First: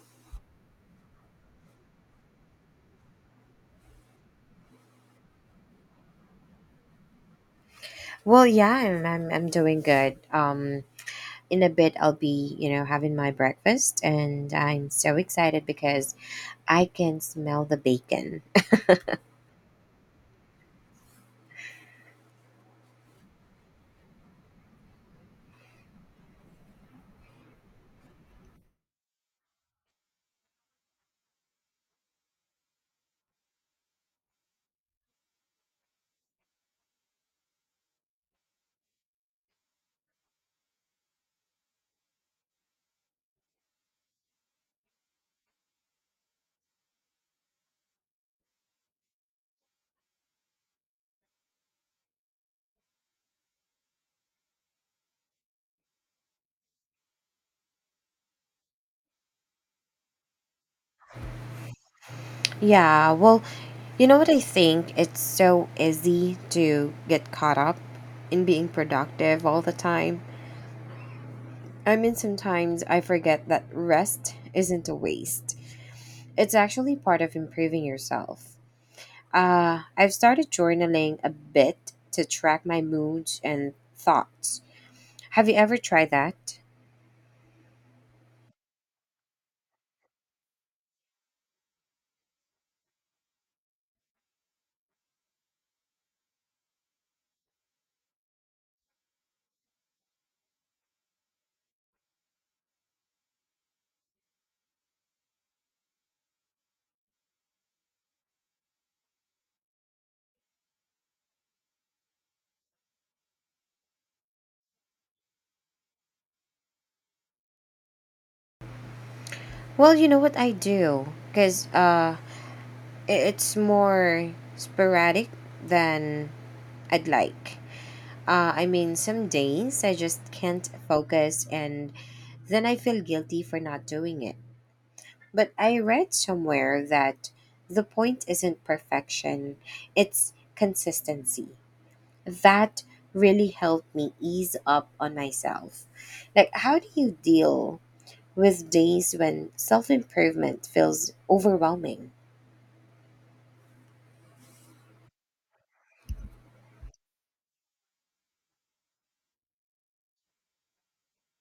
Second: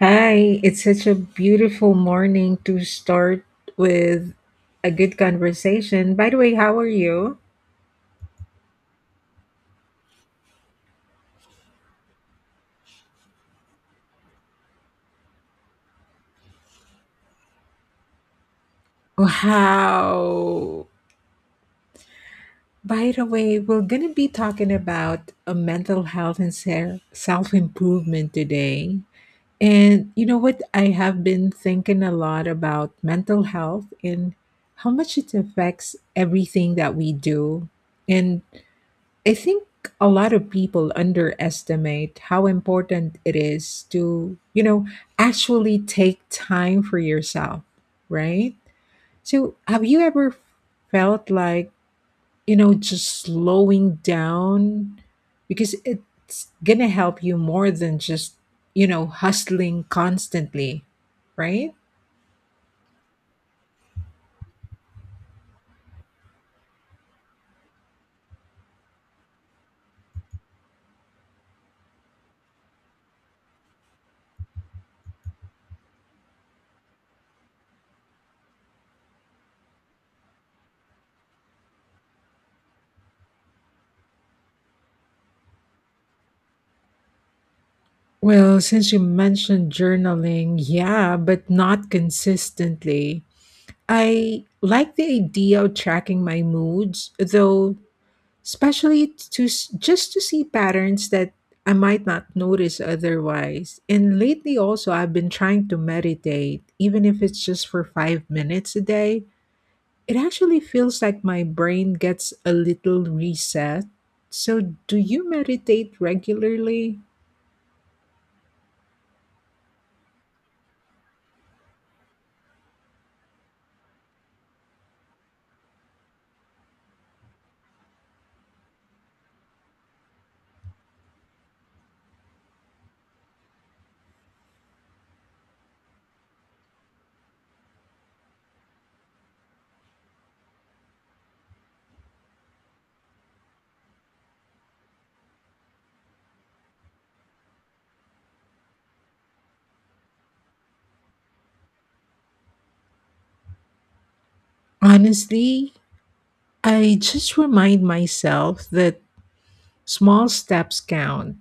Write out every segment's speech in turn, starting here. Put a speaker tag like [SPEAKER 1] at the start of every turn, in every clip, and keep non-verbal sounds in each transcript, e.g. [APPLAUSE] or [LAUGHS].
[SPEAKER 1] Hi, it's such a beautiful morning to start with a good conversation. By the way, how are you?
[SPEAKER 2] Well, yeah, I'm doing good. In a bit, I'll be, you know, having my breakfast, and I'm so excited because I can smell the bacon.
[SPEAKER 1] Wow. By the way, we're going to be talking about a mental health and self improvement today. And you know what? I have been thinking a lot about mental health and how much it affects everything that we do. And I think a lot of people underestimate how important it is to, actually take time for yourself, right? So, have you ever felt like, just slowing down because it's going to help you more than just, hustling constantly, right?
[SPEAKER 2] Yeah, well, you know what I think? It's so easy to get caught up in being productive all the time. I mean, sometimes I forget that rest isn't a waste. It's actually part of improving yourself. I've started journaling a bit to track my moods and thoughts. Have you ever tried that?
[SPEAKER 1] Well, since you mentioned journaling, yeah, but not consistently. I like the idea of tracking my moods, though, especially just to see patterns that I might not notice otherwise. And lately, also, I've been trying to meditate, even if it's just for 5 minutes a day. It actually feels like my brain gets a little reset. So, do you meditate regularly?
[SPEAKER 2] Well, you know what I do, because it's more sporadic than I'd like. I mean, some days I just can't focus and then I feel guilty for not doing it. But I read somewhere that the point isn't perfection, it's consistency. That really helped me ease up on myself. Like, how do you deal with days when self improvement feels overwhelming?
[SPEAKER 1] Honestly, I just remind myself that small steps count.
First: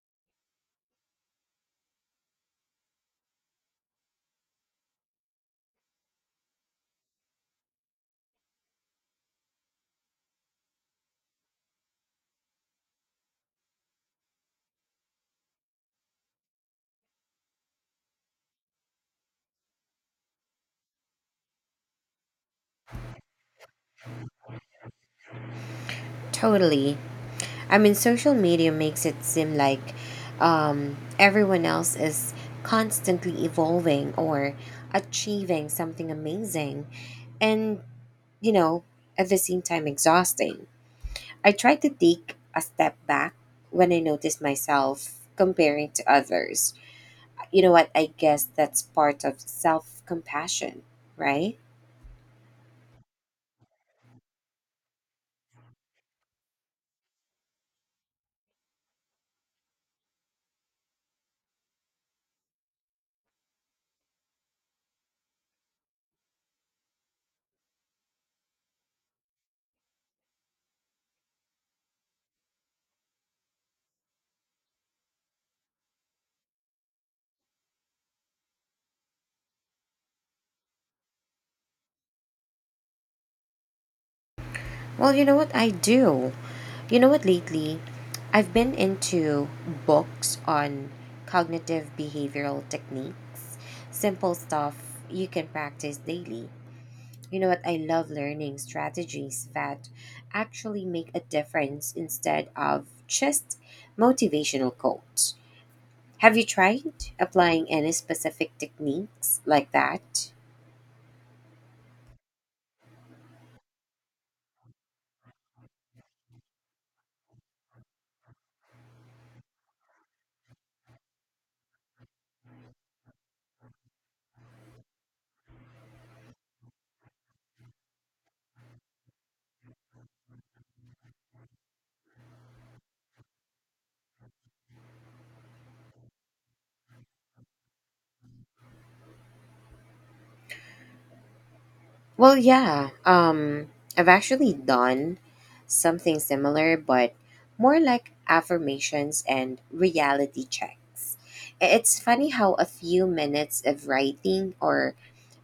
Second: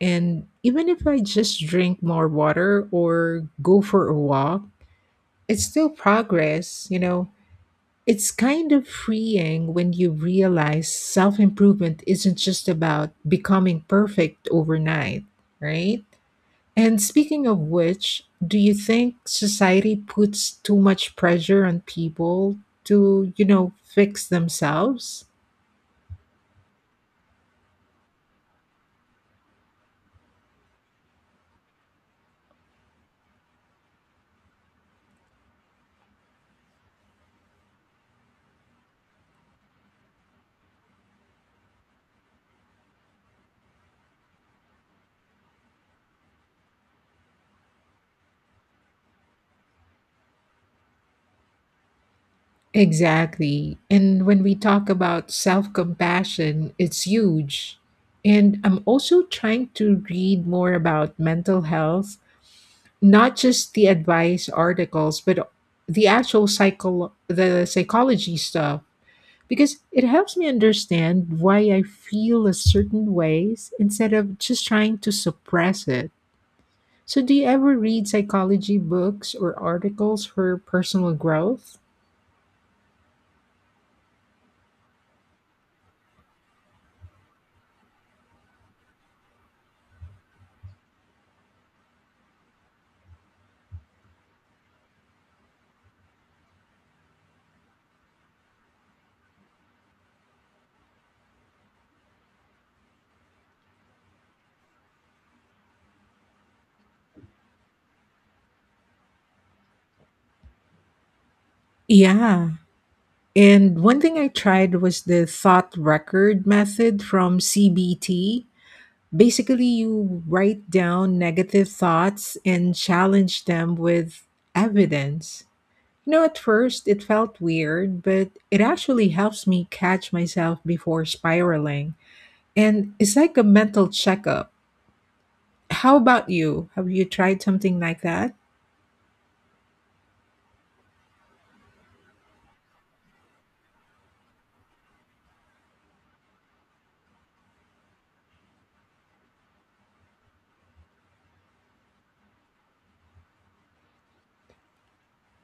[SPEAKER 1] And even if I just drink more water or go for a walk, it's still progress, you know. It's kind of freeing when you realize self improvement isn't just about becoming perfect overnight, right? And speaking of which, do you think society puts too much pressure on people to, fix themselves?
[SPEAKER 2] Totally. I mean, social media makes it seem like, everyone else is constantly evolving or achieving something amazing and, you know, at the same time exhausting. I try to take a step back when I notice myself comparing to others. You know what? I guess that's part of self compassion, right?
[SPEAKER 1] Exactly. And when we talk about self compassion, it's huge. And I'm also trying to read more about mental health, not just the advice articles, but the actual the psychology stuff, because it helps me understand why I feel a certain ways instead of just trying to suppress it. So, do you ever read psychology books or articles for personal growth?
[SPEAKER 2] Well, you know what? I do. You know what? Lately, I've been into books on cognitive behavioral techniques, simple stuff you can practice daily. You know what? I love learning strategies that actually make a difference instead of just motivational quotes. Have you tried applying any specific techniques like that?
[SPEAKER 1] Yeah. And one thing I tried was the thought record method from CBT. Basically, you write down negative thoughts and challenge them with evidence. You know, at first it felt weird, but it actually helps me catch myself before spiraling. And it's like a mental checkup. How about you? Have you tried something like that?
[SPEAKER 2] Well, yeah. I've actually done something similar, but more like affirmations and reality checks. It's funny how a few minutes of writing or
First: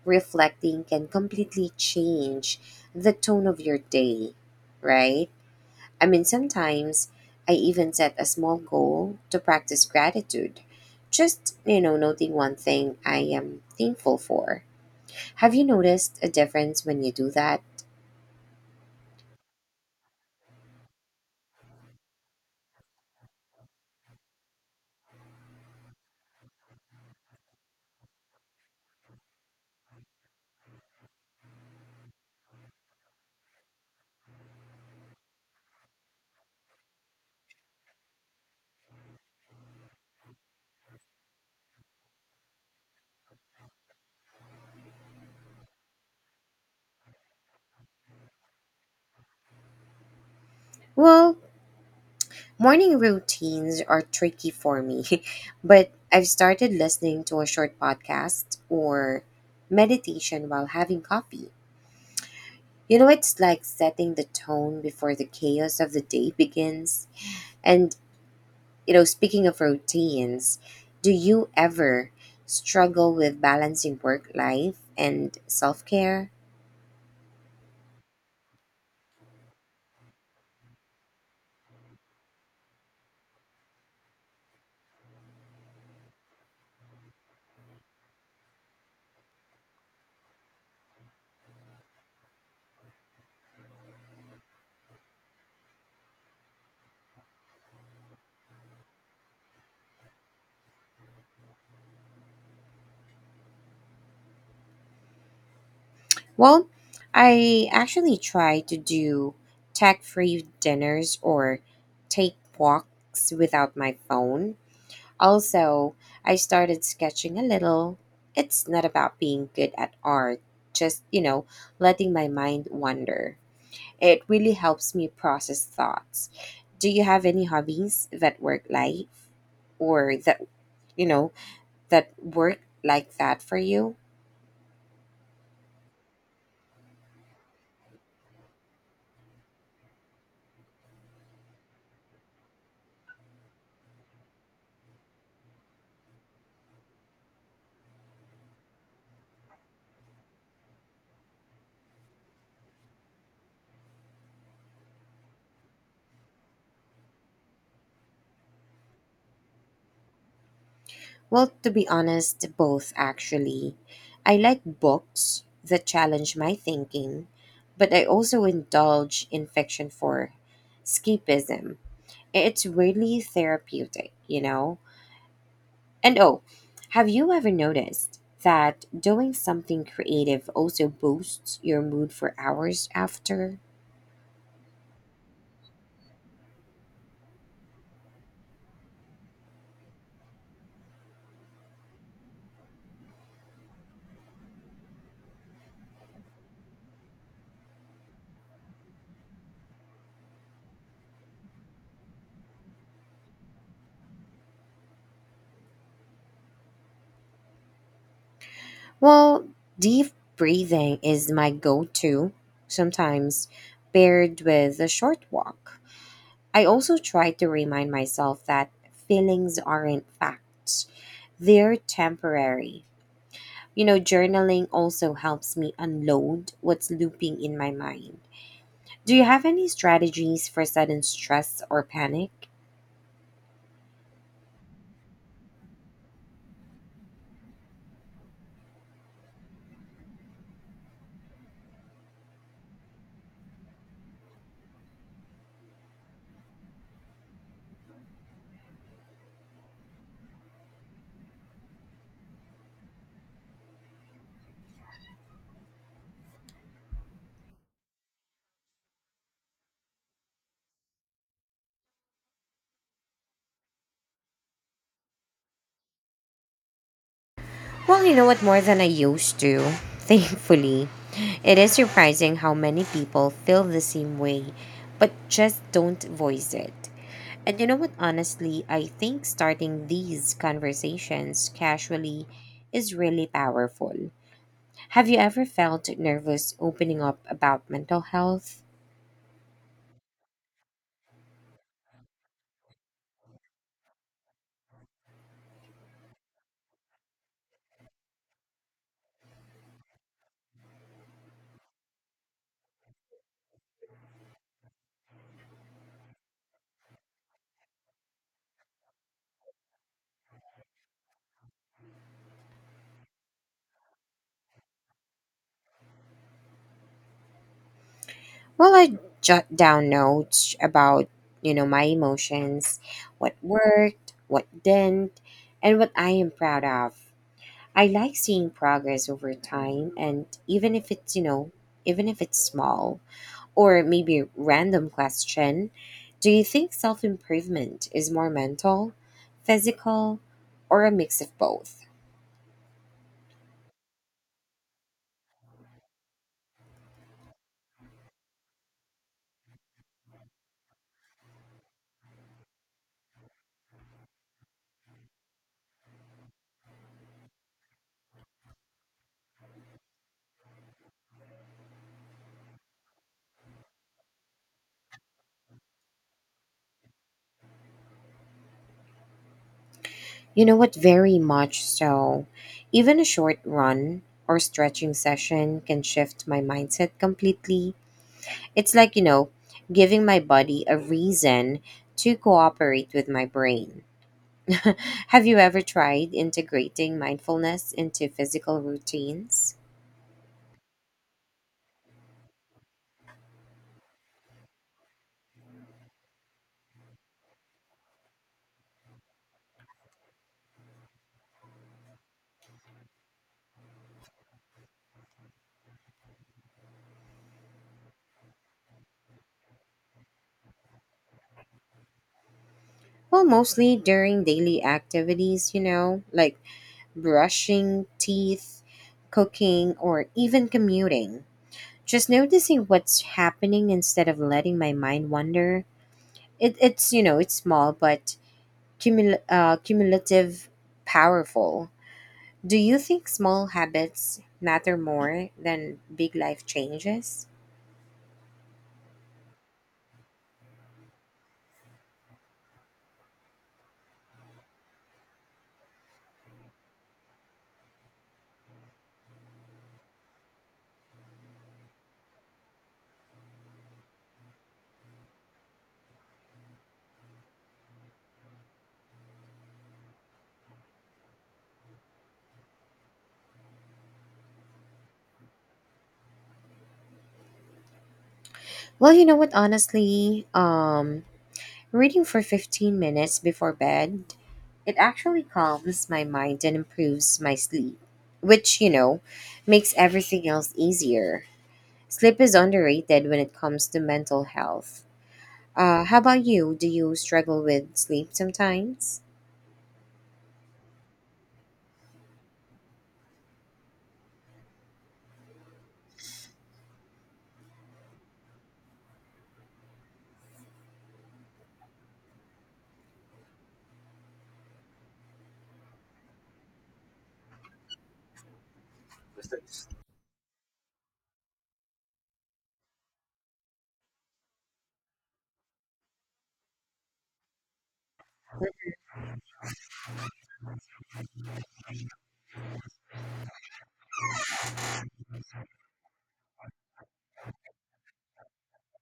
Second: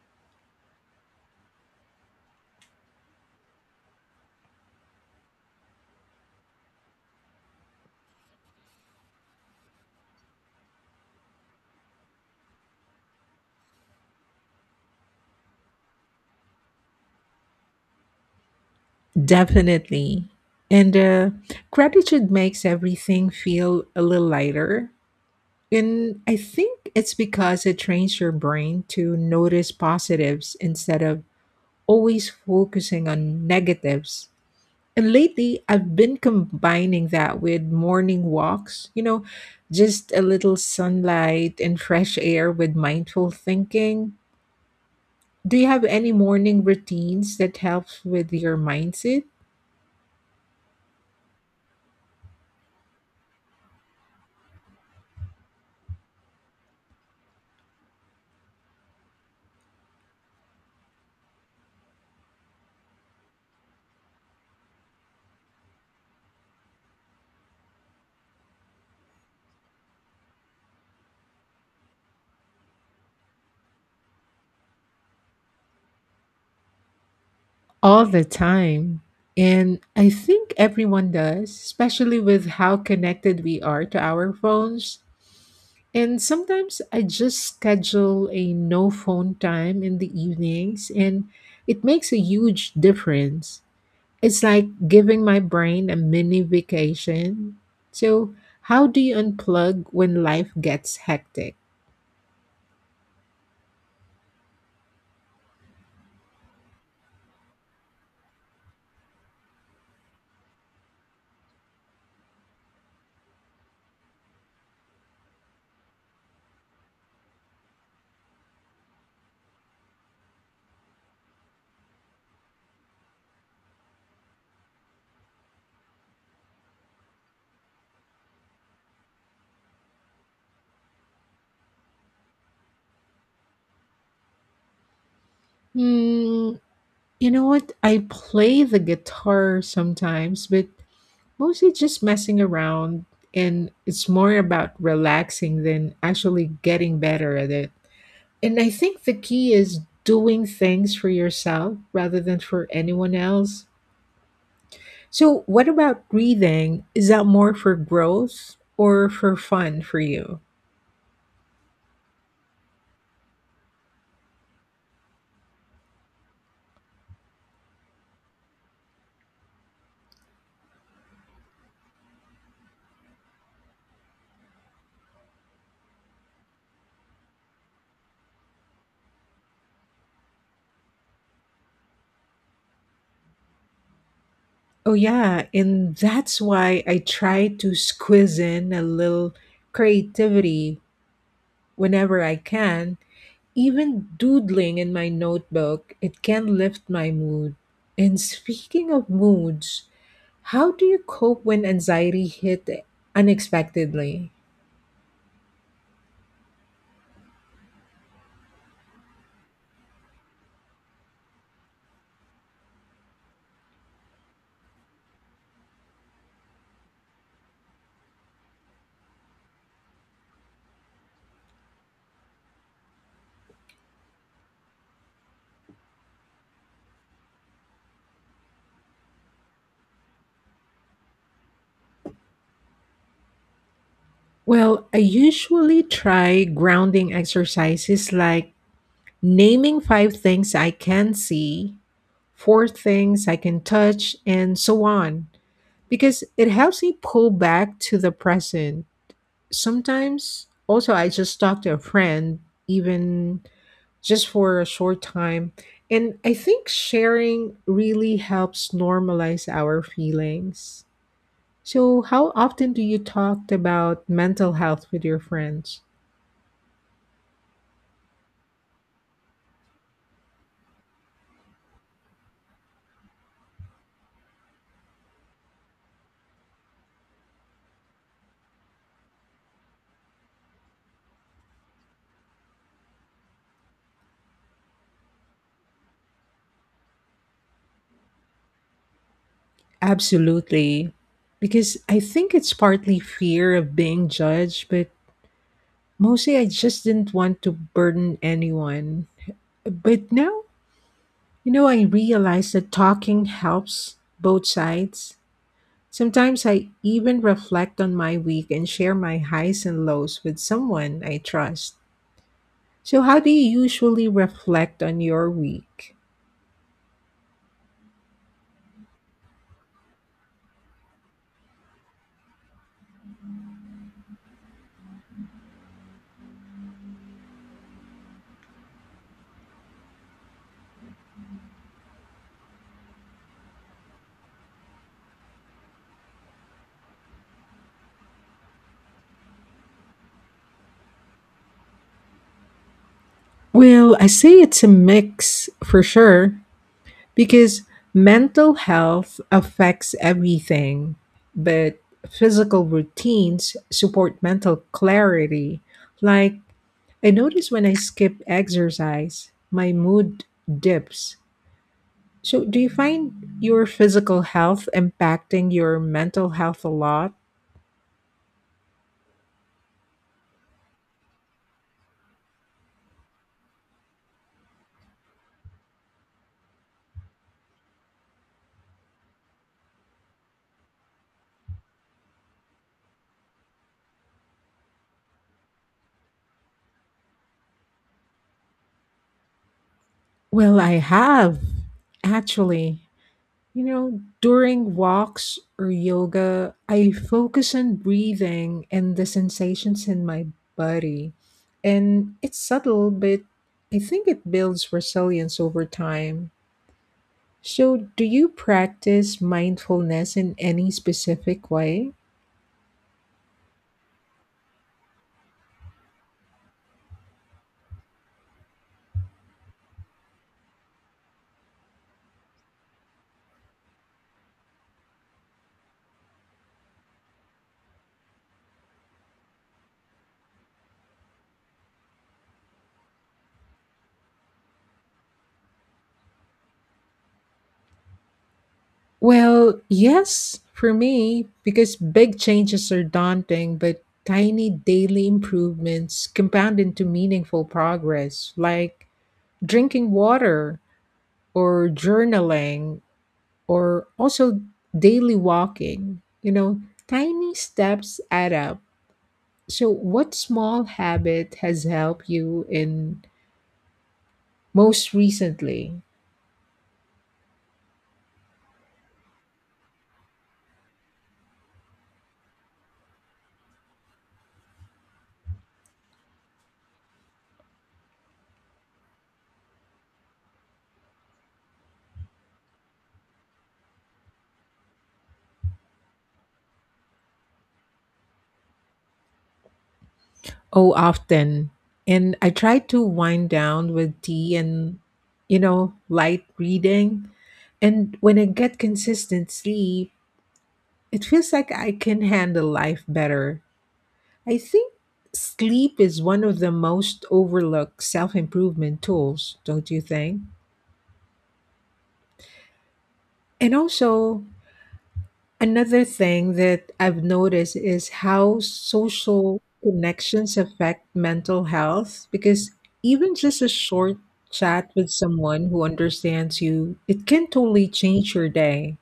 [SPEAKER 2] reflecting can completely change the tone of your day, right? I mean, sometimes I even set a small goal to practice gratitude. Just, you know, noting one thing I am thankful for. Have you noticed a difference when you do that?
[SPEAKER 1] Definitely. And gratitude makes everything feel a little lighter. And I think it's because it trains your brain to notice positives instead of always focusing on negatives. And lately, I've been combining that with morning walks, you know, just a little sunlight and fresh air with mindful thinking. Do you have any morning routines that helps with your mindset?
[SPEAKER 2] Well, morning routines are tricky for me, [LAUGHS] but I've started listening to a short podcast or meditation while having coffee. You know, it's like setting the tone before the chaos of the day begins. And, you know, speaking of routines, do you ever struggle with balancing work life and self care?
[SPEAKER 1] All the time. And I think everyone does, especially with how connected we are to our phones. And sometimes I just schedule a no phone time in the evenings, and it makes a huge difference. It's like giving my brain a mini vacation. So, how do you unplug when life gets hectic?
[SPEAKER 2] Well, I actually try to do tech free dinners or take walks without my phone. Also, I started sketching a little. It's not about being good at art, just, you know, letting my mind wander. It really helps me process thoughts. Do you have any hobbies that work life or that, you know, that work like that for you?
[SPEAKER 1] Hmm, you know what? I play the guitar sometimes, but mostly just messing around, and it's more about relaxing than actually getting better at it. And I think the key is doing things for yourself rather than for anyone else. So, what about breathing? Is that more for growth or for fun for you?
[SPEAKER 2] Well, to be honest, both actually. I like books that challenge my thinking, but I also indulge in fiction for escapism. It's really therapeutic, you know? And oh, have you ever noticed that doing something creative also boosts your mood for hours after?
[SPEAKER 1] Oh, yeah. And that's why I try to squeeze in a little creativity whenever I can. Even doodling in my notebook, it can lift my mood. And speaking of moods, how do you cope when anxiety hit unexpectedly?
[SPEAKER 2] Well, deep breathing is my go to, sometimes paired with a short walk. I also try to remind myself that feelings aren't facts, they're temporary. You know, journaling also helps me unload what's looping in my mind. Do you have any strategies for sudden stress or panic?
[SPEAKER 1] Well, I usually try grounding exercises like naming five things I can see, four things I can touch, and so on, because it helps me pull back to the present. Sometimes also I just talk to a friend, even just for a short time. And I think sharing really helps normalize our feelings. So, how often do you talk about mental health with your friends?
[SPEAKER 2] Well, you know what, more than I used to, [LAUGHS] thankfully. It is surprising how many people feel the same way, but just don't voice it. And you know what, honestly, I think starting these conversations casually is really powerful. Have you ever felt nervous opening up about mental health?
[SPEAKER 1] Absolutely. Because I think it's partly fear of being judged, but mostly I just didn't want to burden anyone. But now, I realize that talking helps both sides. Sometimes I even reflect on my week and share my highs and lows with someone I trust. So, how do you usually reflect on your week?
[SPEAKER 2] Well, I jot down notes about, you know, my emotions, what worked, what didn't, and what I am proud of. I like seeing progress over time and even if it's, you know, even if it's small, or maybe a random question, do you think self-improvement is more mental, physical, or a mix of both?
[SPEAKER 1] Well, I say it's a mix for sure because mental health affects everything, but physical routines support mental clarity. Like, I notice when I skip exercise, my mood dips. So, do you find your physical health impacting your mental health a lot?
[SPEAKER 2] You know what, very much so. Even a short run or stretching session can shift my mindset completely. It's like, you know, giving my body a reason to cooperate with my brain. [LAUGHS] Have you ever tried integrating mindfulness into physical routines?
[SPEAKER 1] Well, I have, actually. You know, during walks or yoga, I focus on breathing and the sensations in my body. And it's subtle, but I think it builds resilience over time. So, do you practice mindfulness in any specific way?
[SPEAKER 2] Well, mostly during daily activities, you know, like brushing teeth, cooking, or even commuting. Just noticing what's happening instead of letting my mind wander. It, it's, you know, it's small, but cumulative, powerful. Do you think small habits matter more than big life changes?
[SPEAKER 1] Well, yes, for me, because big changes are daunting, but tiny daily improvements compound into meaningful progress, like drinking water or journaling or also daily walking. You know, tiny steps add up. So, what small habit has helped you in most recently?
[SPEAKER 2] Well, you know what, honestly, reading for 15 minutes before bed, it actually calms my mind and improves my sleep, which, you know, makes everything else easier. Sleep is underrated when it comes to mental health. How about you? Do you struggle with sleep sometimes?
[SPEAKER 1] Oh, often. And I try to wind down with tea and, light reading. And when I get consistent sleep, it feels like I can handle life better. I think sleep is one of the most overlooked self improvement tools, don't you think? And also, another thing that I've noticed is how social connections affect mental health, because even just a short chat with someone who understands you, it can totally change your day.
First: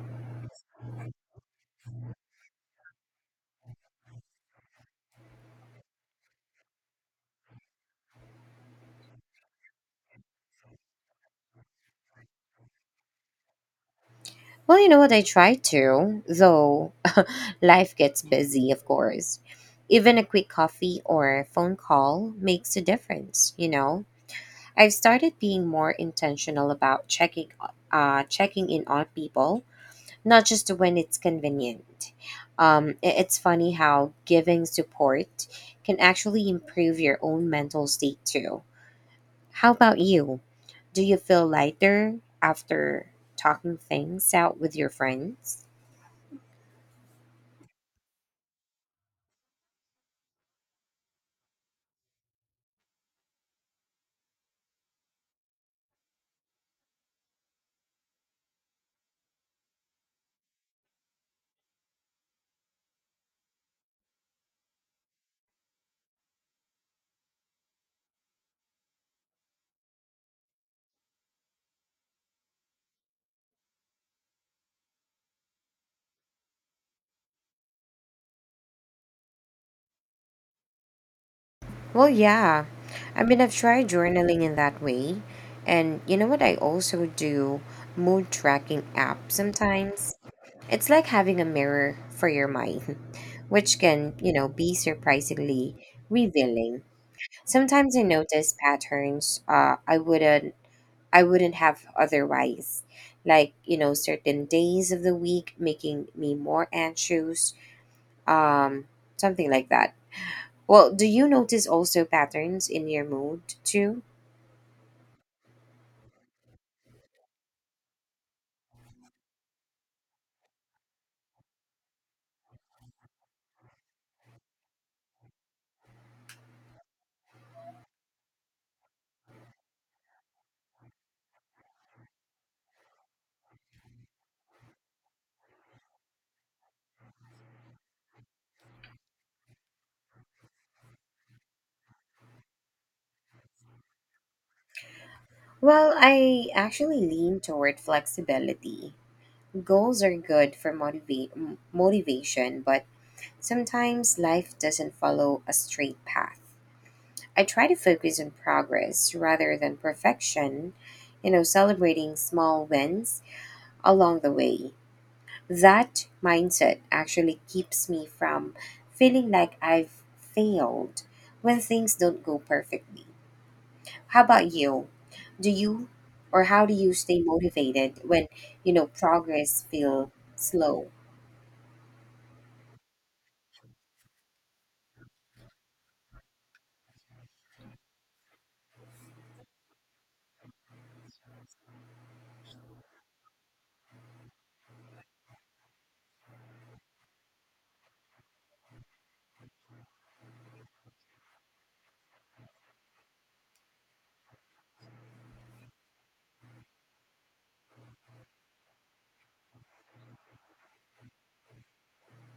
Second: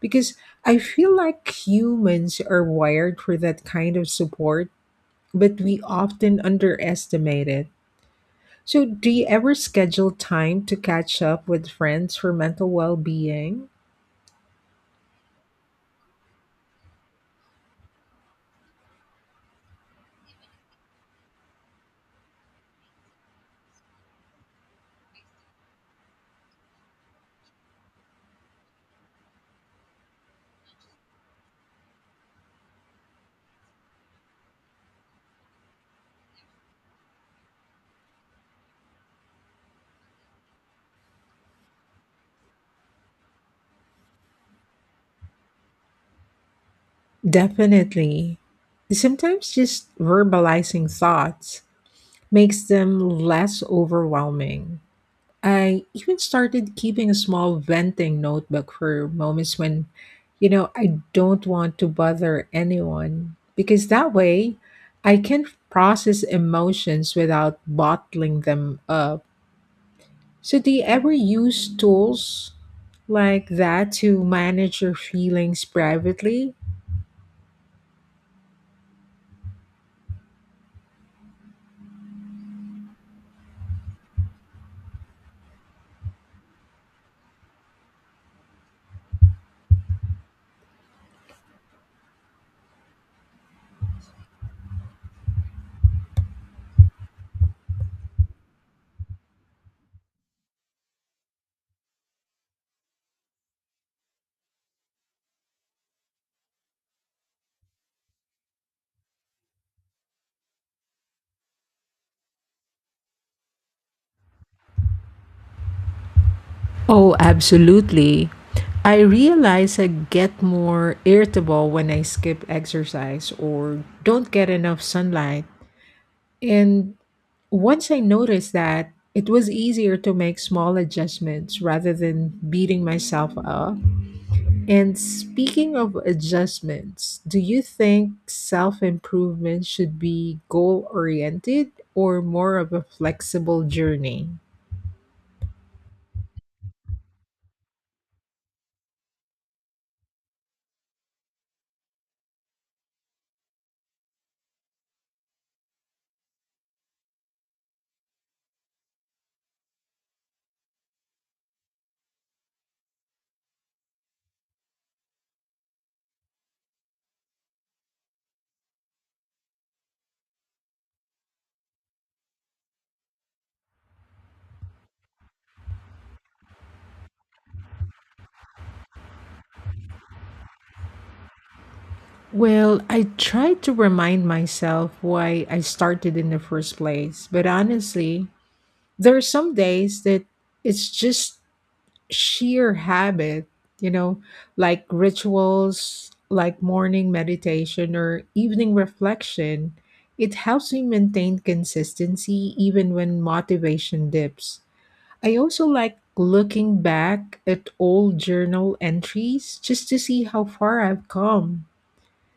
[SPEAKER 1] Because I feel like humans are wired for that kind of support, but we often underestimate it. So, do you ever schedule time to catch up with friends for mental well being?
[SPEAKER 2] Well, you know what, I try to, though [LAUGHS] life gets busy, of course. Even a quick coffee or phone call makes a difference, you know? I've started being more intentional about checking in on people, not just when it's convenient. It's funny how giving support can actually improve your own mental state too. How about you? Do you feel lighter after talking things out with your friends?
[SPEAKER 1] Definitely. Sometimes just verbalizing thoughts makes them less overwhelming. I even started keeping a small venting notebook for moments when, I don't want to bother anyone, because that way I can process emotions without bottling them up. So, do you ever use tools like that to manage your feelings privately?
[SPEAKER 2] Well, yeah. I mean, I've tried journaling in that way. And you know what? I also do mood tracking apps sometimes. It's like having a mirror for your mind, [LAUGHS] which can, you know, be surprisingly revealing. Sometimes I notice patterns, I wouldn't, have otherwise. Like, you know, certain days of the week making me more anxious, um, something like that. Well, do you notice also patterns in your mood too?
[SPEAKER 1] Oh, absolutely. I realize I get more irritable when I skip exercise or don't get enough sunlight. And once I noticed that, it was easier to make small adjustments rather than beating myself up. And speaking of adjustments, do you think self improvement should be goal oriented or more of a flexible journey?
[SPEAKER 2] Well, I actually lean toward flexibility. Goals are good for motivation, but sometimes life doesn't follow a straight path. I try to focus on progress rather than perfection, you know, celebrating small wins along the way. That mindset actually keeps me from feeling like I've failed when things don't go perfectly. How about you? Do you, or how do you, stay motivated when, you know, progress feel slow?
[SPEAKER 1] Well, I try to remind myself why I started in the first place, but honestly, there are some days that it's just sheer habit, you know, like rituals, like morning meditation or evening reflection, it helps me maintain consistency even when motivation dips. I also like looking back at old journal entries just to see how far I've come.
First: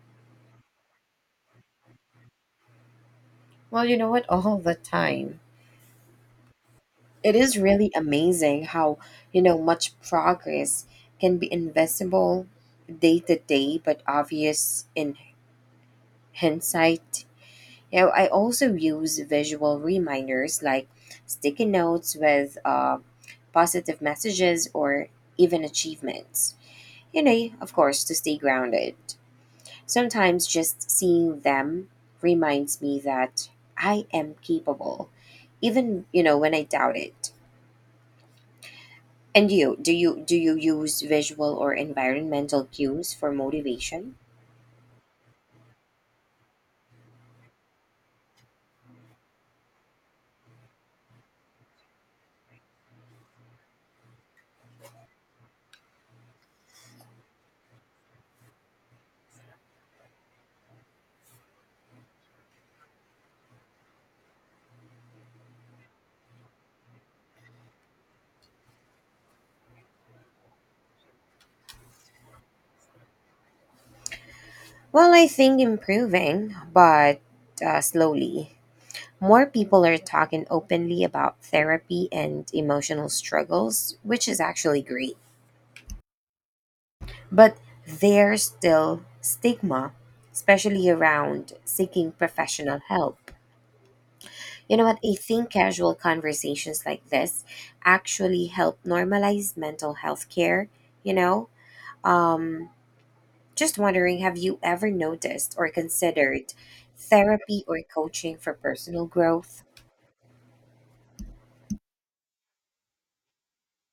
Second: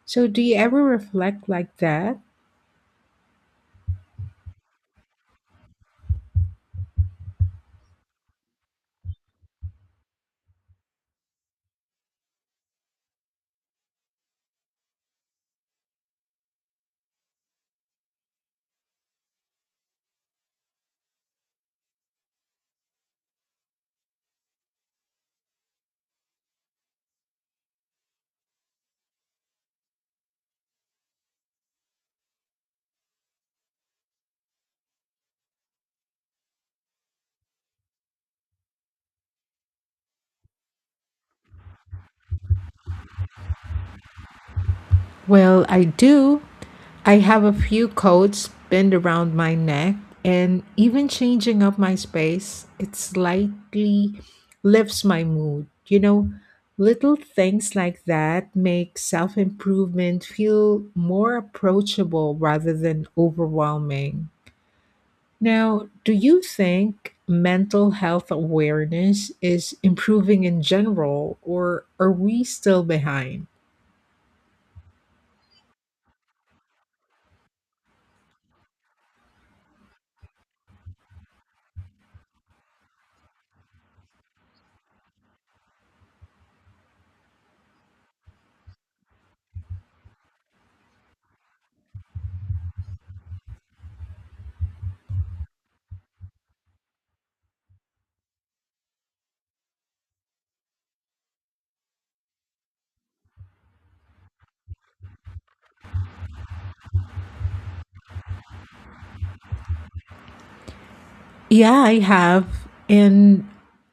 [SPEAKER 1] So, do you ever reflect like that?
[SPEAKER 2] Well, you know what? [LAUGHS] All the time. It is really amazing how, you know, much progress can be invisible day to day but obvious in hindsight. You know, I also use visual reminders like sticky notes with, positive messages or even achievements, you know, of course, to stay grounded. Sometimes just seeing them reminds me that I am capable, even, you know, when I doubt it. And you, do you, use visual or environmental cues for motivation?
[SPEAKER 1] Well, I do. I have a few coats pinned around my neck, and even changing up my space, it slightly lifts my mood. You know, little things like that make self improvement feel more approachable rather than overwhelming. Now, do you think mental health awareness is improving in general, or are we still behind?
[SPEAKER 2] Well, I think improving, but slowly. More people are talking openly about therapy and emotional struggles, which is actually great. But there's still stigma, especially around seeking professional help. You know what? I think casual conversations like this actually help normalize mental health care, you know? Um, just wondering, have you ever noticed or considered therapy or coaching for personal growth?
[SPEAKER 1] Yeah, I have. And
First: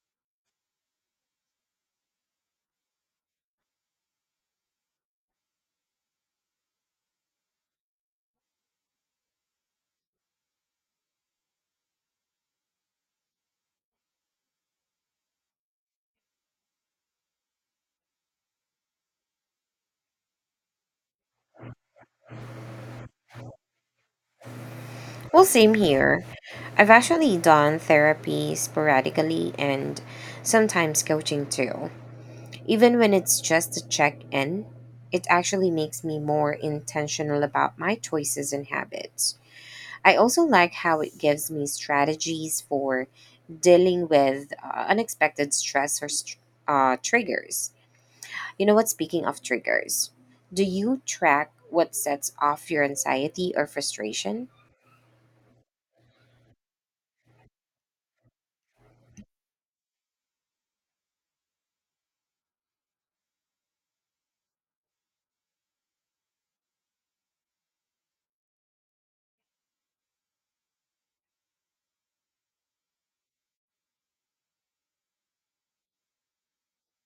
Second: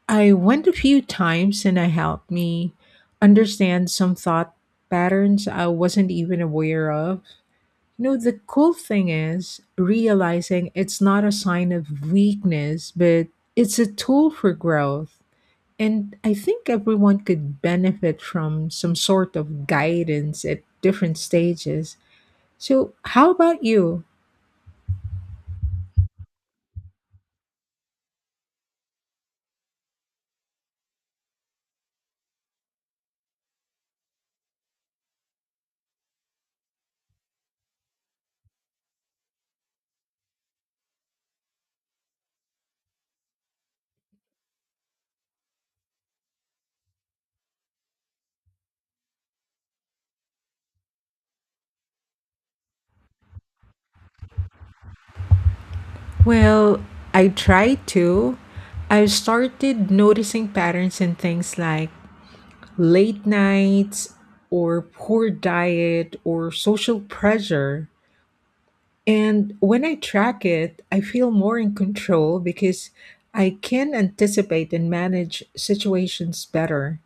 [SPEAKER 1] I went a few times and it helped me understand some thought patterns I wasn't even aware of. You know, the cool thing is realizing it's not a sign of weakness, but it's a tool for growth. And I think everyone could benefit from some sort of guidance at different stages. So, how about you?
[SPEAKER 2] Well, same here. I've actually done therapy sporadically and sometimes coaching too. Even when it's just a check in, it actually makes me more intentional about my choices and habits. I also like how it gives me strategies for dealing with, unexpected stress or triggers. You know what? Speaking of triggers, do you track what sets off your anxiety or frustration?
[SPEAKER 1] Well, I try to. I've started noticing patterns in things like late nights or poor diet or social pressure. And when I track it, I feel more in control, because I can anticipate and manage situations better.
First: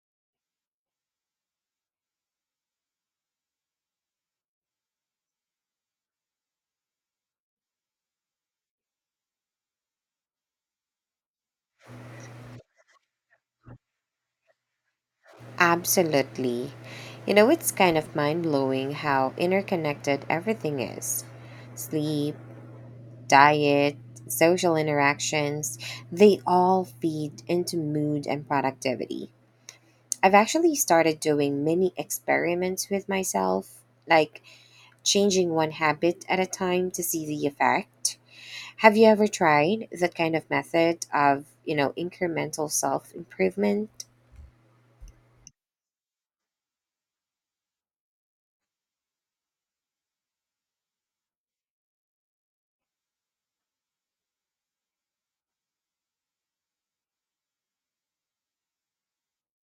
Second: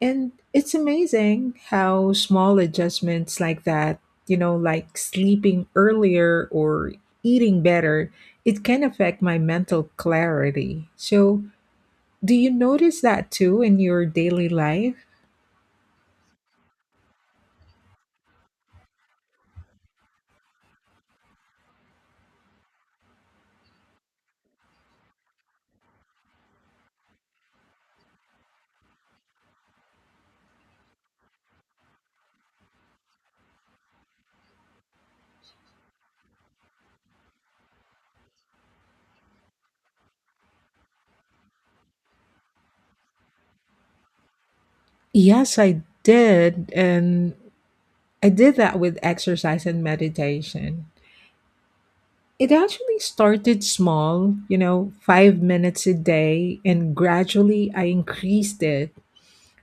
[SPEAKER 1] And it's amazing how small adjustments like that, you know, like sleeping earlier or eating better, it can affect my mental clarity. So, do you notice that too in your daily life?
[SPEAKER 2] Absolutely. You know, it's kind of mind blowing how interconnected everything is: sleep, diet, social interactions, they all feed into mood and productivity. I've actually started doing mini experiments with myself, like changing one habit at a time to see the effect. Have you ever tried that kind of method of, you know, incremental self improvement?
[SPEAKER 1] Yes, I did. And I did that with exercise and meditation. It actually started small, you know, 5 minutes a day, and gradually I increased it.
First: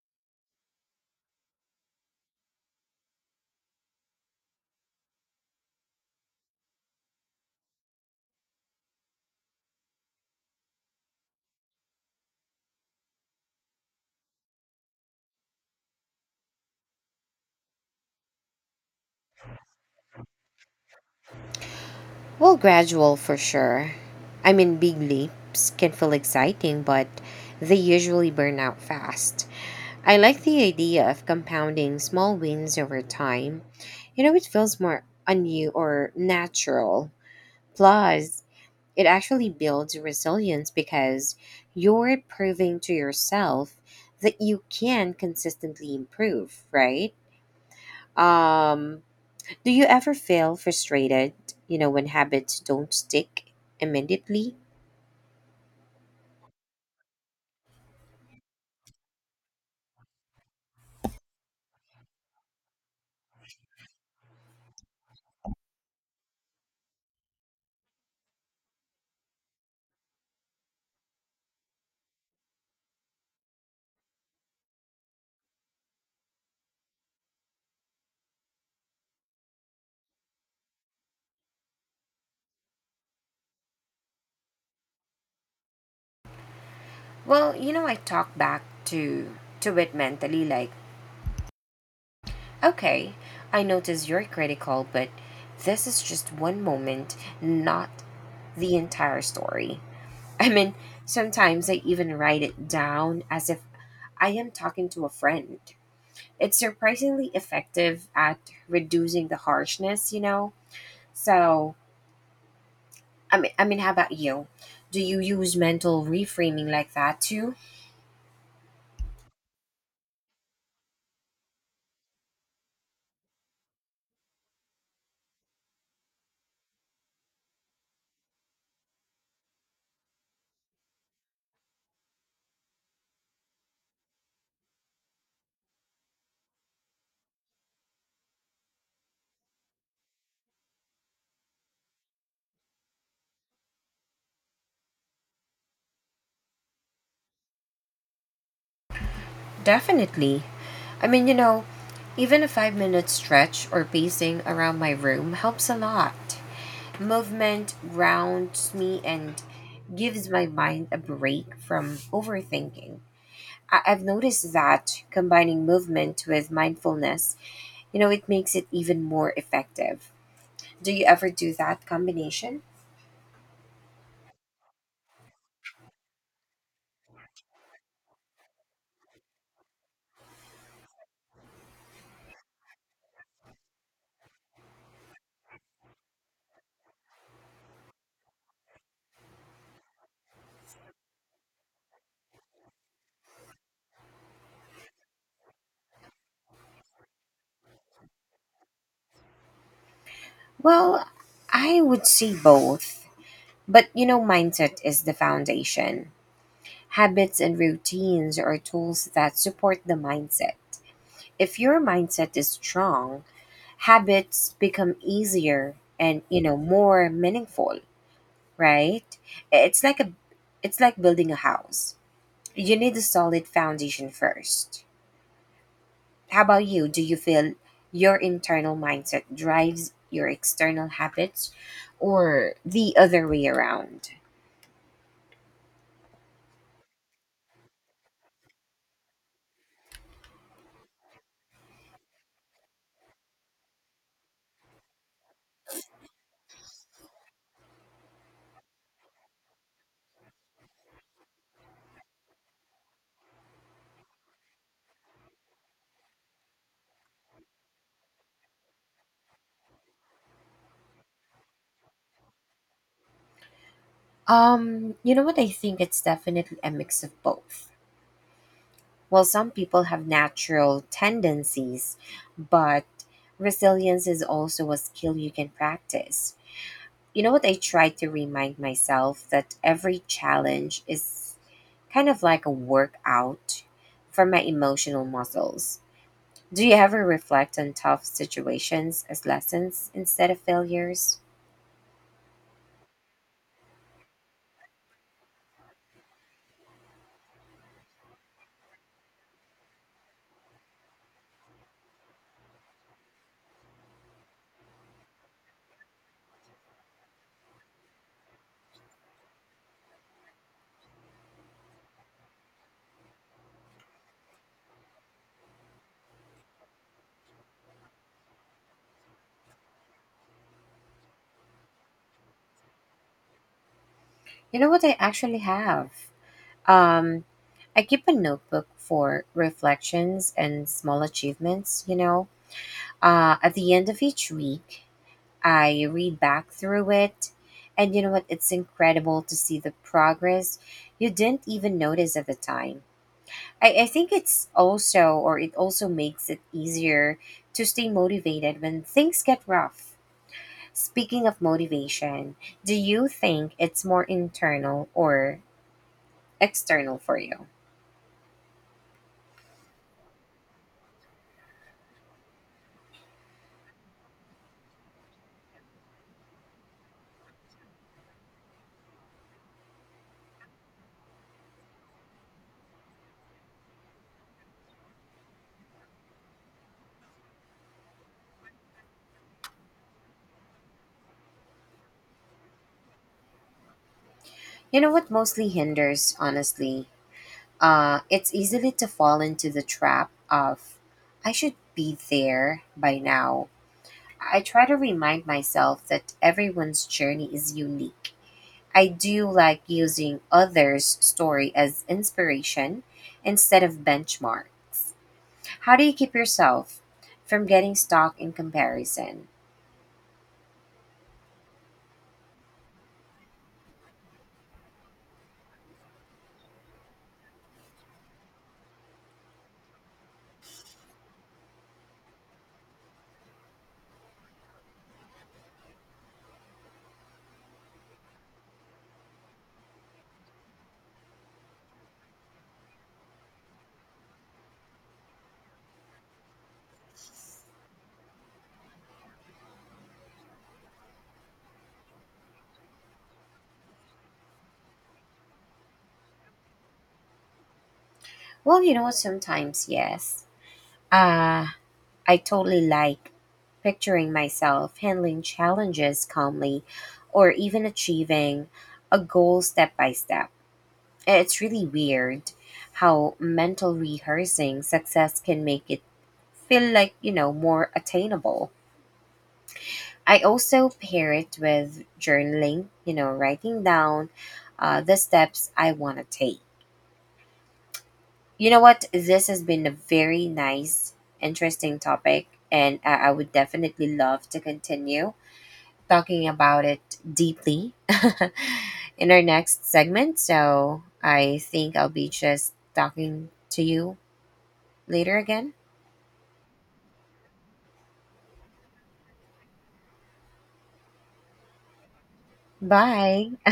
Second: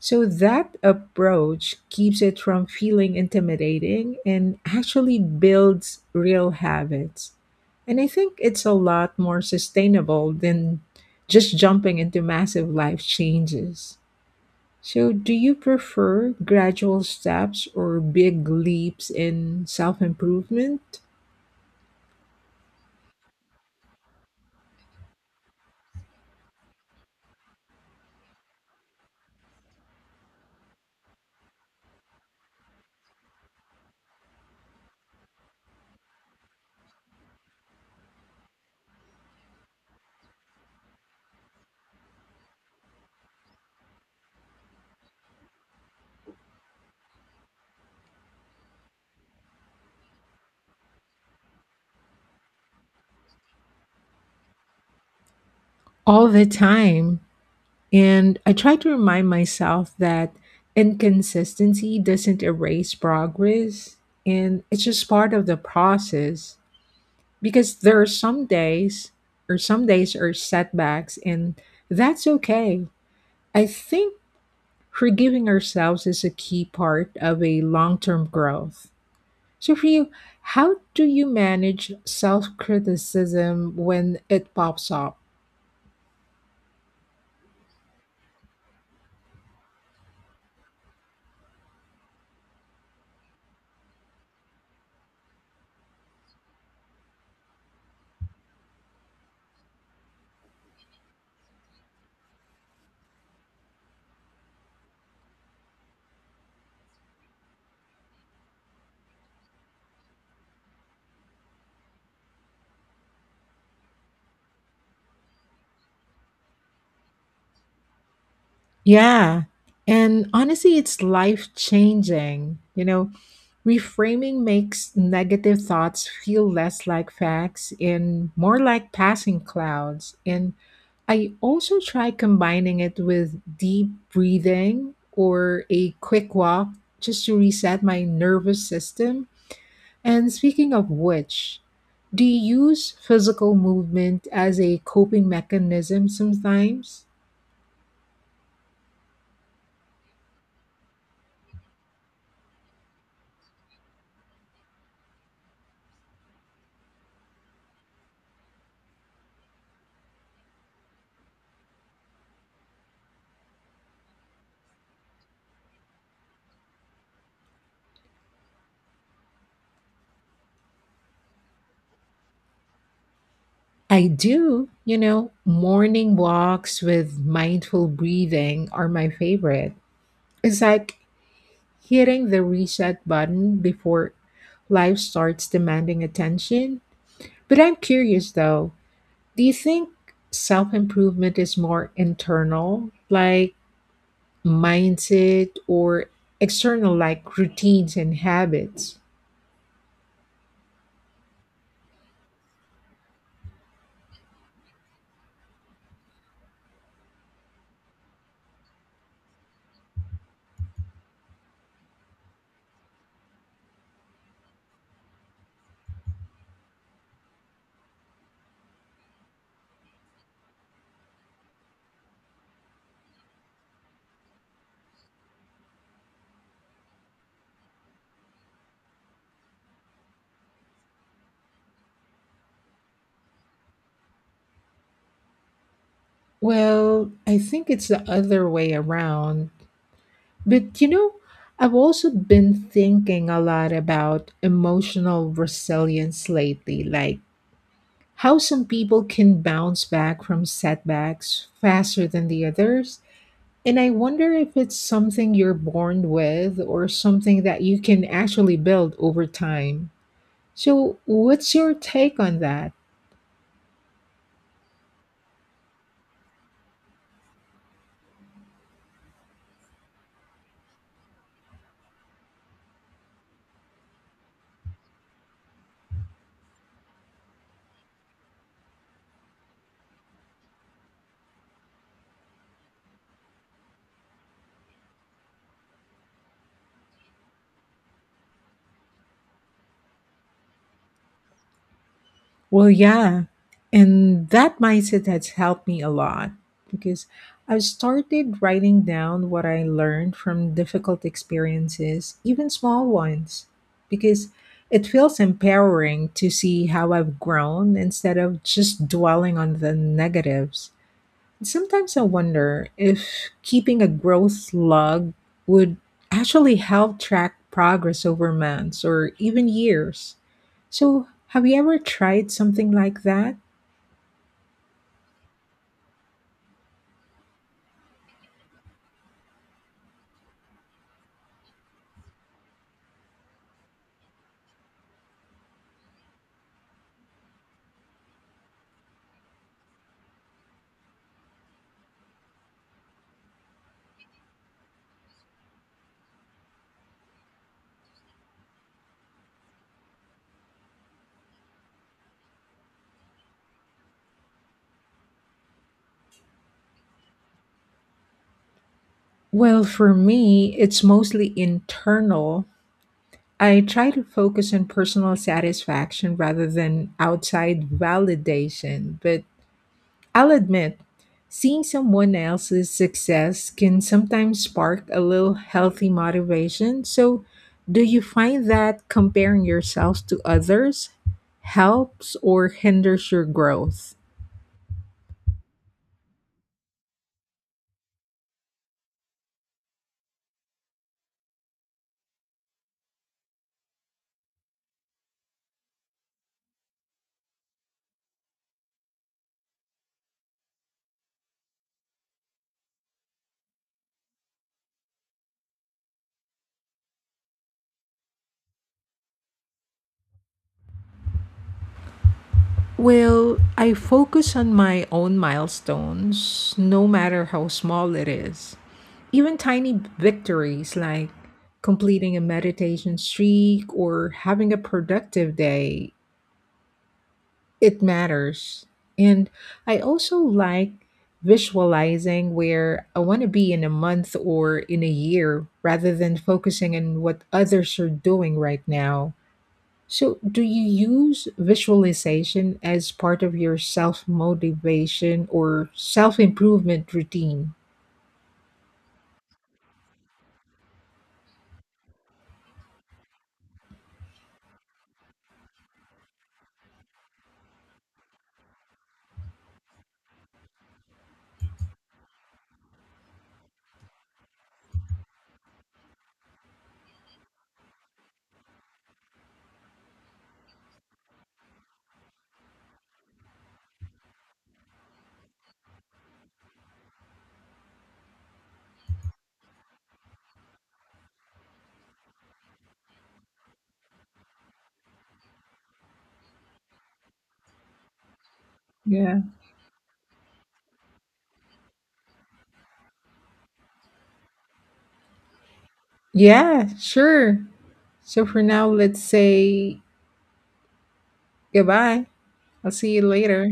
[SPEAKER 1] So that approach keeps it from feeling intimidating and actually builds real habits. And I think it's a lot more sustainable than just jumping into massive life changes. So, do you prefer gradual steps or big leaps in self improvement?
[SPEAKER 2] Well, gradual for sure. I mean, big leaps can feel exciting, but they usually burn out fast. I like the idea of compounding small wins over time. You know, it feels more on you or natural. Plus, it actually builds resilience because you're proving to yourself that you can consistently improve, right? Um, do you ever feel frustrated, you know, when habits don't stick immediately?
[SPEAKER 1] All the time. And I try to remind myself that inconsistency doesn't erase progress and it's just part of the process, because there are some days, or some days are setbacks and that's okay. I think forgiving ourselves is a key part of a long-term growth. So for you, how do you manage self-criticism when it pops up?
[SPEAKER 2] Well, you know, I talk back to it mentally, like, okay, I notice you're critical, but this is just one moment, not the entire story. I mean, sometimes I even write it down as if I am talking to a friend. It's surprisingly effective at reducing the harshness, you know? So, I mean, how about you? Do you use mental reframing like that too?
[SPEAKER 1] Yeah. And honestly, it's life changing. You know, reframing makes negative thoughts feel less like facts and more like passing clouds. And I also try combining it with deep breathing or a quick walk just to reset my nervous system. And speaking of which, do you use physical movement as a coping mechanism sometimes?
[SPEAKER 2] Definitely. I mean, you know, even a 5-minute stretch or pacing around my room helps a lot. Movement grounds me and gives my mind a break from overthinking. I've noticed that combining movement with mindfulness, you know, it makes it even more effective. Do you ever do that combination?
[SPEAKER 1] I do. You know, morning walks with mindful breathing are my favorite. It's like hitting the reset button before life starts demanding attention. But I'm curious though, do you think self improvement is more internal, like mindset, or external, like routines and habits?
[SPEAKER 2] Well, I would say both. But, you know, mindset is the foundation. Habits and routines are tools that support the mindset. If your mindset is strong, habits become easier and, you know, more meaningful, right? It's like a, it's like building a house. You need a solid foundation first. How about you? Do you feel your internal mindset drives your external habits or the other way around?
[SPEAKER 1] Well, I think it's the other way around. But you know, I've also been thinking a lot about emotional resilience lately, like how some people can bounce back from setbacks faster than the others. And I wonder if it's something you're born with or something that you can actually build over time. So, what's your take on that?
[SPEAKER 2] You know what? I think it's definitely a mix of both. Well, some people have natural tendencies, but resilience is also a skill you can practice. You know what? I try to remind myself that every challenge is kind of like a workout for my emotional muscles. Do you ever reflect on tough situations as lessons instead of failures?
[SPEAKER 1] Well, yeah. And that mindset has helped me a lot, because I've started writing down what I learned from difficult experiences, even small ones, because it feels empowering to see how I've grown instead of just dwelling on the negatives. Sometimes I wonder if keeping a growth log would actually help track progress over months or even years. So, have you ever tried something like that?
[SPEAKER 2] You know what, I actually have? Um, I keep a notebook for reflections and small achievements, you know. At the end of each week, I read back through it. And you know what? It's incredible to see the progress you didn't even notice at the time. I think it's also, or it also makes it easier to stay motivated when things get rough. Speaking of motivation, do you think it's more internal or external for you?
[SPEAKER 1] Well, for me, it's mostly internal. I try to focus on personal satisfaction rather than outside validation, but I'll admit, seeing someone else's success can sometimes spark a little healthy motivation. So, do you find that comparing yourself to others helps or hinders your growth?
[SPEAKER 2] You know what, mostly hinders, honestly. It's easily to fall into the trap of, I should be there by now. I try to remind myself that everyone's journey is unique. I do like using others' story as inspiration instead of benchmarks. How do you keep yourself from getting stuck in comparison?
[SPEAKER 1] Well, I focus on my own milestones, no matter how small it is. Even tiny victories like completing a meditation streak or having a productive day, it matters. And I also like visualizing where I want to be in a month or in a year rather than focusing on what others are doing right now. So, do you use visualization as part of your self motivation or self improvement routine?
[SPEAKER 2] Well, you know, sometimes yes. Uh, I totally like picturing myself handling challenges calmly or even achieving a goal step by step. It's really weird how mental rehearsing success can make it feel like, you know, more attainable. I also pair it with journaling, you know, writing down, the steps I want to take. You know what? This has been a very nice, interesting topic, and I would definitely love to continue talking about it deeply [LAUGHS] in
[SPEAKER 1] Yeah.
[SPEAKER 2] our next segment. So I think I'll be just talking to you later again.
[SPEAKER 1] Yeah, sure. So, for now, let's say goodbye. I'll see you
[SPEAKER 2] Bye.
[SPEAKER 1] later.